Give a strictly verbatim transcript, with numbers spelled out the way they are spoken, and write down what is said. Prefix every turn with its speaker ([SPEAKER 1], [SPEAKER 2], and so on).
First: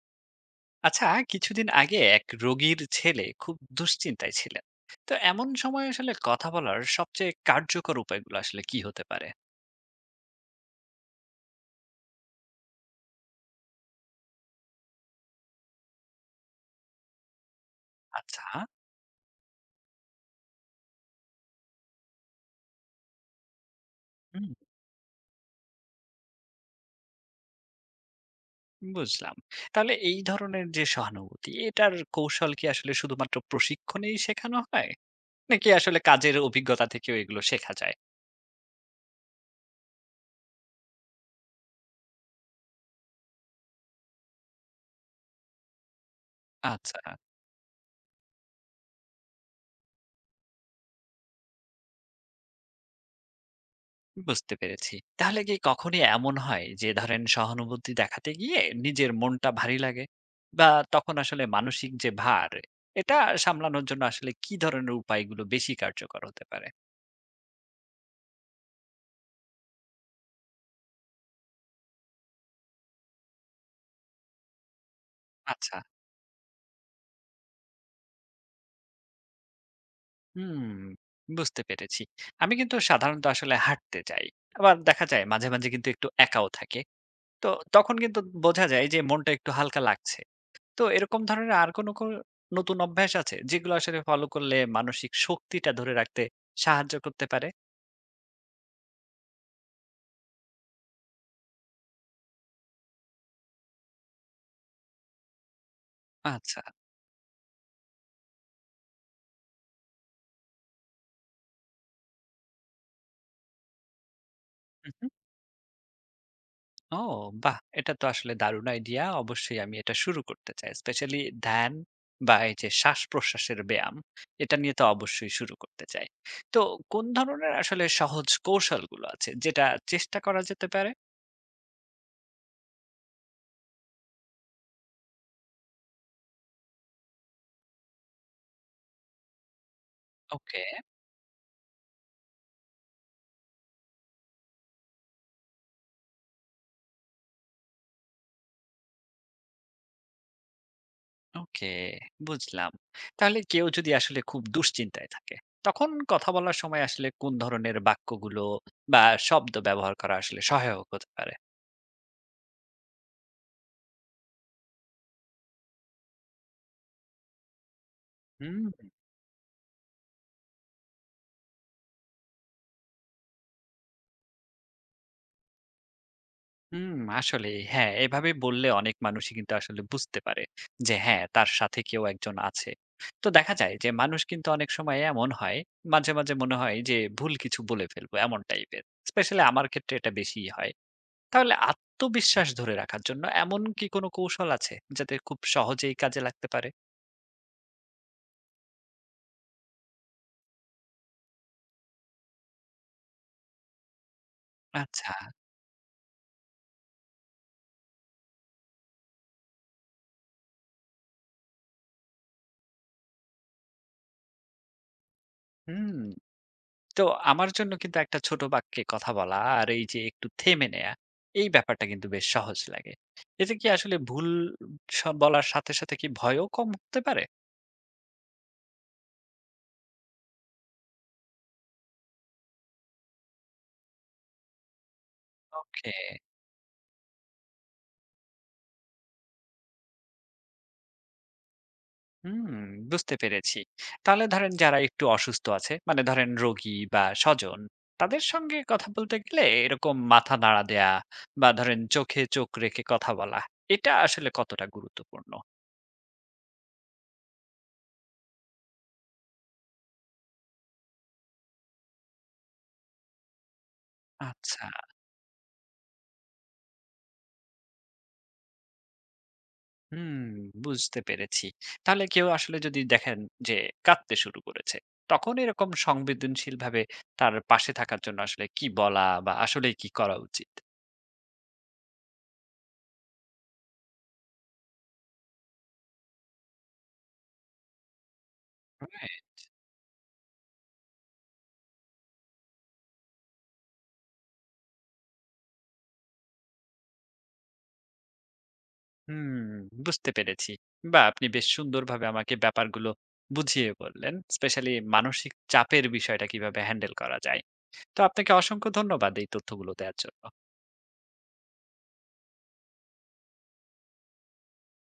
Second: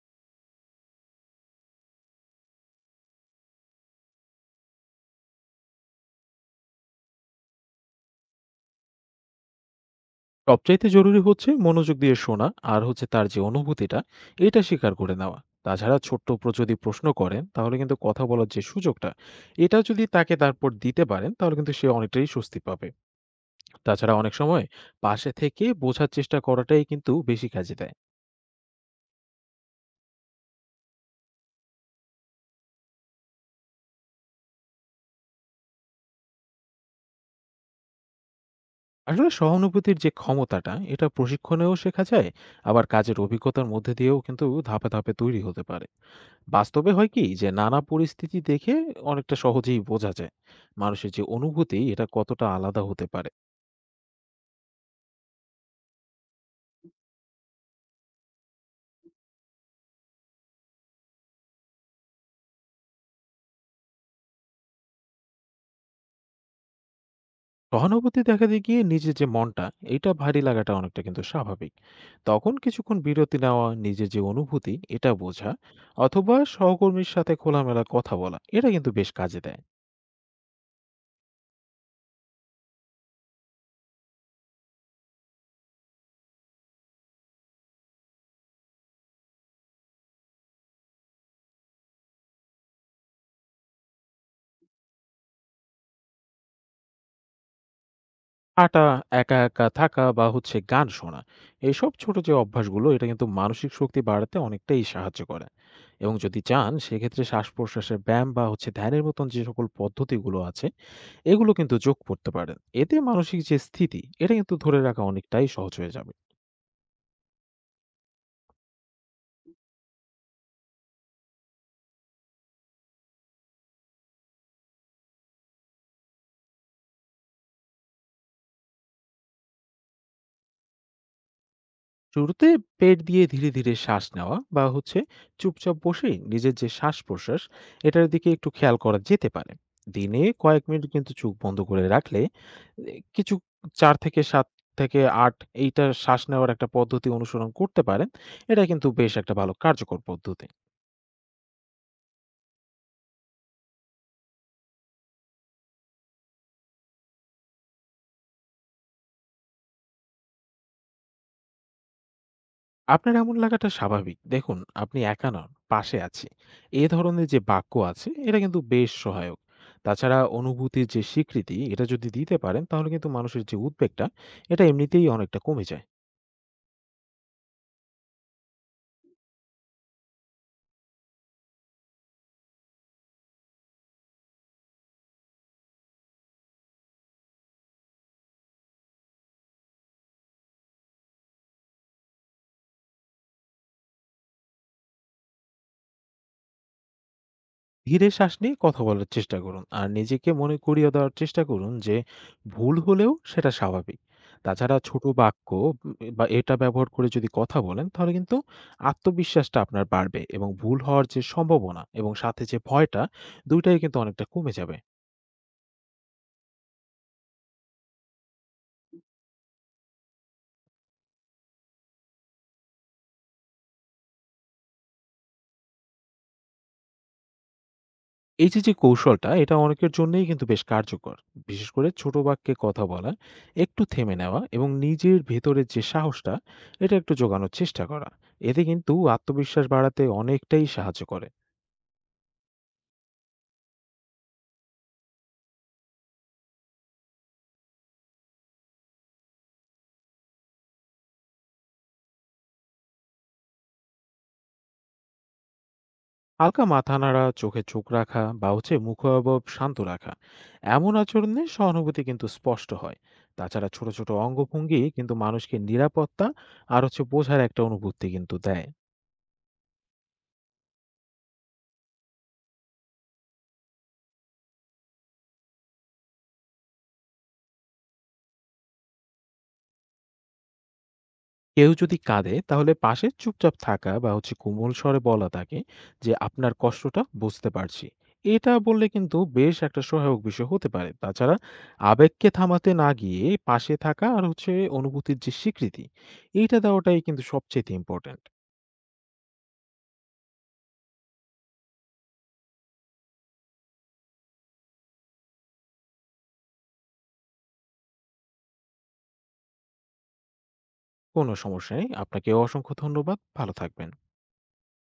[SPEAKER 1] আচ্ছা। কিছুদিন আগে এক রোগীর ছেলে খুব দুশ্চিন্তায় ছিলেন। তো এমন সময় আসলে কথা বলার সবচেয়ে কার্যকর উপায়গুলো আসলে কি হতে পারে?
[SPEAKER 2] সবচাইতে জরুরি হচ্ছে মনোযোগ দিয়ে শোনা। আর হচ্ছে তার যে অনুভূতিটা, এটা স্বীকার করে নেওয়া। তাছাড়া ছোট্ট প্র- যদি প্রশ্ন করেন তাহলে কিন্তু কথা
[SPEAKER 1] আচ্ছা।
[SPEAKER 2] বলার যে সুযোগটা এটা যদি তাকে তারপর দিতে পারেন, তাহলে কিন্তু সে অনেকটাই স্বস্তি পাবে। তাছাড়া অনেক
[SPEAKER 1] হুম।
[SPEAKER 2] সময় পাশে থেকে বোঝার চেষ্টা করাটাই কিন্তু বেশি কাজে দেয়।
[SPEAKER 1] বুঝলাম। তাহলে এই ধরনের যে সহানুভূতি, এটার কৌশল কি আসলে শুধুমাত্র প্রশিক্ষণেই শেখানো হয়, নাকি আসলে কাজের অভিজ্ঞতা থেকেও এগুলো শেখা যায়?
[SPEAKER 2] আসলে সহানুভূতির যে ক্ষমতাটা, এটা প্রশিক্ষণেও শেখা যায়, আবার কাজের অভিজ্ঞতার মধ্যে দিয়েও কিন্তু ধাপে ধাপে তৈরি হতে পারে। বাস্তবে
[SPEAKER 1] আচ্ছা।
[SPEAKER 2] হয় কি, যে নানা পরিস্থিতি দেখে অনেকটা সহজেই বোঝা যায় মানুষের যে অনুভূতি, এটা কতটা আলাদা হতে পারে।
[SPEAKER 1] বুঝতে পেরেছি। তাহলে কি কখনই এমন হয় যে ধরেন সহানুভূতি দেখাতে গিয়ে নিজের মনটা ভারী লাগে? বা তখন আসলে মানসিক যে ভার, এটা সামলানোর জন্য আসলে কি ধরনের উপায়গুলো বেশি কার্যকর হতে পারে?
[SPEAKER 2] সহানুভূতি দেখা দিয়ে গিয়ে নিজের যে মনটা, এটা ভারী লাগাটা অনেকটা কিন্তু স্বাভাবিক। তখন কিছুক্ষণ বিরতি নেওয়া, নিজের যে অনুভূতি এটা বোঝা,
[SPEAKER 1] আচ্ছা,
[SPEAKER 2] অথবা সহকর্মীর সাথে খোলামেলা কথা বলা, এটা কিন্তু বেশ কাজে দেয়।
[SPEAKER 1] হুম, বুঝতে পেরেছি। আমি কিন্তু সাধারণত আসলে হাঁটতে যাই। আবার দেখা যায় মাঝে, মাঝে কিন্তু একটু একাও থাকি। তো তখন কিন্তু বোঝা যায় যে মনটা একটু হালকা লাগছে। তো এরকম ধরনের আর কোনো কো নতুন অভ্যাস আছে যেগুলো আসলে ফলো করলে মানসিক শক্তিটা ধরে রাখতে সাহায্য করতে পারে?
[SPEAKER 2] হাঁটা, একা, একা থাকা বা হচ্ছে গান শোনা। এসব ছোট যে অভ্যাসগুলো এটা কিন্তু মানসিক শক্তি বাড়াতে অনেকটাই সাহায্য করে। এবং যদি
[SPEAKER 1] আচ্ছা।
[SPEAKER 2] চান সেক্ষেত্রে শ্বাস-প্রশ্বাসের ব্যায়াম বা হচ্ছে ধ্যানের মতন যে সকল পদ্ধতিগুলো আছে, এগুলো কিন্তু যোগ করতে পারেন। এতে মানসিক যে স্থিতি, এটা কিন্তু ধরে
[SPEAKER 1] হুম,
[SPEAKER 2] রাখা
[SPEAKER 1] হুম।
[SPEAKER 2] অনেকটাই সহজ হয়ে যাবে।
[SPEAKER 1] ও, বাহ! এটা তো আসলে দারুণ আইডিয়া। অবশ্যই আমি এটা শুরু করতে চাই। স্পেশালি ধ্যান বা এই যে শ্বাস-প্রশ্বাসের ব্যায়াম, এটা নিয়ে তো অবশ্যই শুরু করতে চাই। তো কোন ধরনের আসলে সহজ কৌশলগুলো আছে যেটা চেষ্টা করা যেতে পারে?
[SPEAKER 2] শুরুতে পেট দিয়ে ধীরে ধীরে শ্বাস নেওয়া, বা হচ্ছে চুপচাপ বসে নিজের যে শ্বাস প্রশ্বাস, এটার দিকে একটু খেয়াল করা যেতে পারে। দিনে
[SPEAKER 1] ওকে।
[SPEAKER 2] কয়েক মিনিট কিন্তু চোখ বন্ধ করে রাখলে এ, কিছু চার থেকে সাত থেকে আট, এইটা শ্বাস নেওয়ার একটা পদ্ধতি অনুসরণ করতে পারেন। এটা কিন্তু বেশ একটা ভালো কার্যকর পদ্ধতি।
[SPEAKER 1] ওকে, বুঝলাম। তাহলে কেউ যদি আসলে খুব দুশ্চিন্তায় থাকে, তখন কথা বলার সময় আসলে কোন ধরনের বাক্যগুলো বা শব্দ ব্যবহার করা আসলে সহায়ক হতে পারে?
[SPEAKER 2] আপনার এমন লাগাটা স্বাভাবিক। দেখুন, আপনি একা নন, পাশে আছি। এ ধরনের যে বাক্য আছে, এটা কিন্তু
[SPEAKER 1] হুম,
[SPEAKER 2] বেশ সহায়ক। তাছাড়া অনুভূতির যে স্বীকৃতি, এটা যদি দিতে পারেন, তাহলে কিন্তু মানুষের যে উদ্বেগটা, এটা এমনিতেই অনেকটা কমে যায়।
[SPEAKER 1] হুম, আসলেই। হ্যাঁ, এভাবে বললে অনেক মানুষই কিন্তু আসলে বুঝতে পারে যে হ্যাঁ, তার সাথে কেউ একজন আছে। তো দেখা যায় যে মানুষ কিন্তু অনেক সময় এমন হয়, মাঝে, মাঝে মনে হয় যে ভুল কিছু বলে ফেলবো এমন টাইপের। স্পেশালি আমার ক্ষেত্রে এটা বেশিই হয়। তাহলে আত্মবিশ্বাস ধরে রাখার জন্য এমন কি কোনো কৌশল আছে যাতে খুব সহজেই কাজে লাগতে পারে?
[SPEAKER 2] ধীরে শ্বাস নিয়ে কথা বলার চেষ্টা করুন, আর নিজেকে মনে করিয়ে দেওয়ার চেষ্টা করুন যে ভুল হলেও সেটা স্বাভাবিক। তাছাড়া ছোট
[SPEAKER 1] আচ্ছা,
[SPEAKER 2] বাক্য উম, বা এটা ব্যবহার করে যদি কথা বলেন, তাহলে কিন্তু আত্মবিশ্বাসটা আপনার বাড়বে এবং ভুল হওয়ার যে সম্ভাবনা এবং সাথে যে ভয়টা, দুইটাই কিন্তু অনেকটা কমে যাবে।
[SPEAKER 1] হুম। তো আমার জন্য কিন্তু একটা ছোট বাক্যে কথা বলা আর এই যে একটু থেমে নেয়া, এই ব্যাপারটা কিন্তু বেশ সহজ লাগে। এতে কি আসলে ভুল স বলার সাথে, সাথে কি ভয়ও কম হতে পারে?
[SPEAKER 2] এই যে, যে কৌশলটা এটা অনেকের জন্যই কিন্তু বেশ কার্যকর। বিশেষ করে ছোট বাক্যে কথা বলা, একটু থেমে নেওয়া এবং নিজের ভেতরের যে
[SPEAKER 1] ওকে।
[SPEAKER 2] সাহসটা, এটা একটু জোগানোর চেষ্টা করা। এতে কিন্তু আত্মবিশ্বাস বাড়াতে অনেকটাই সাহায্য করে।
[SPEAKER 1] হুম, বুঝতে পেরেছি। তাহলে ধরেন যারা একটু অসুস্থ আছে, মানে ধরেন রোগী বা স্বজন, তাদের সঙ্গে কথা বলতে গেলে এরকম মাথা নাড়া দেয়া বা ধরেন চোখে চোখ রেখে কথা বলা, এটা আসলে কতটা গুরুত্বপূর্ণ?
[SPEAKER 2] হালকা মাথা নাড়া, চোখে চোখ রাখা বা হচ্ছে মুখাভাব শান্ত রাখা। এমন আচরণে সহানুভূতি কিন্তু স্পষ্ট হয়। তাছাড়া ছোট, ছোট
[SPEAKER 1] আচ্ছা।
[SPEAKER 2] অঙ্গভঙ্গি কিন্তু মানুষকে নিরাপত্তা আর হচ্ছে বোঝার একটা অনুভূতি কিন্তু দেয়।
[SPEAKER 1] হুম, বুঝতে পেরেছি। তাহলে কেউ আসলে যদি দেখেন যে কাঁদতে শুরু করেছে, তখন এরকম সংবেদনশীল ভাবে তার পাশে থাকার জন্য আসলে কি বলা বা আসলে কি করা উচিত?
[SPEAKER 2] কেউ যদি কাঁদে, তাহলে পাশে চুপচাপ থাকা বা হচ্ছে কোমল স্বরে বলা তাকে যে, আপনার কষ্টটা বুঝতে পারছি। এটা বললে কিন্তু
[SPEAKER 1] Right.
[SPEAKER 2] বেশ একটা সহায়ক বিষয় হতে পারে। তাছাড়া আবেগকে থামাতে না গিয়ে পাশে থাকা, আর হচ্ছে অনুভূতির যে স্বীকৃতি, এইটা দেওয়াটাই কিন্তু সবচেয়ে ইম্পর্ট্যান্ট।
[SPEAKER 1] হুম, বুঝতে পেরেছি। বাহ! আপনি বেশ সুন্দরভাবে আমাকে ব্যাপারগুলো বুঝিয়ে বললেন। স্পেশালি মানসিক চাপের বিষয়টা কিভাবে হ্যান্ডেল করা যায়। তো আপনাকে অসংখ্য ধন্যবাদ এই তথ্যগুলো দেয়ার জন্য।
[SPEAKER 2] কোনো সমস্যা নেই, আপনাকে অসংখ্য ধন্যবাদ, ভালো থাকবেন।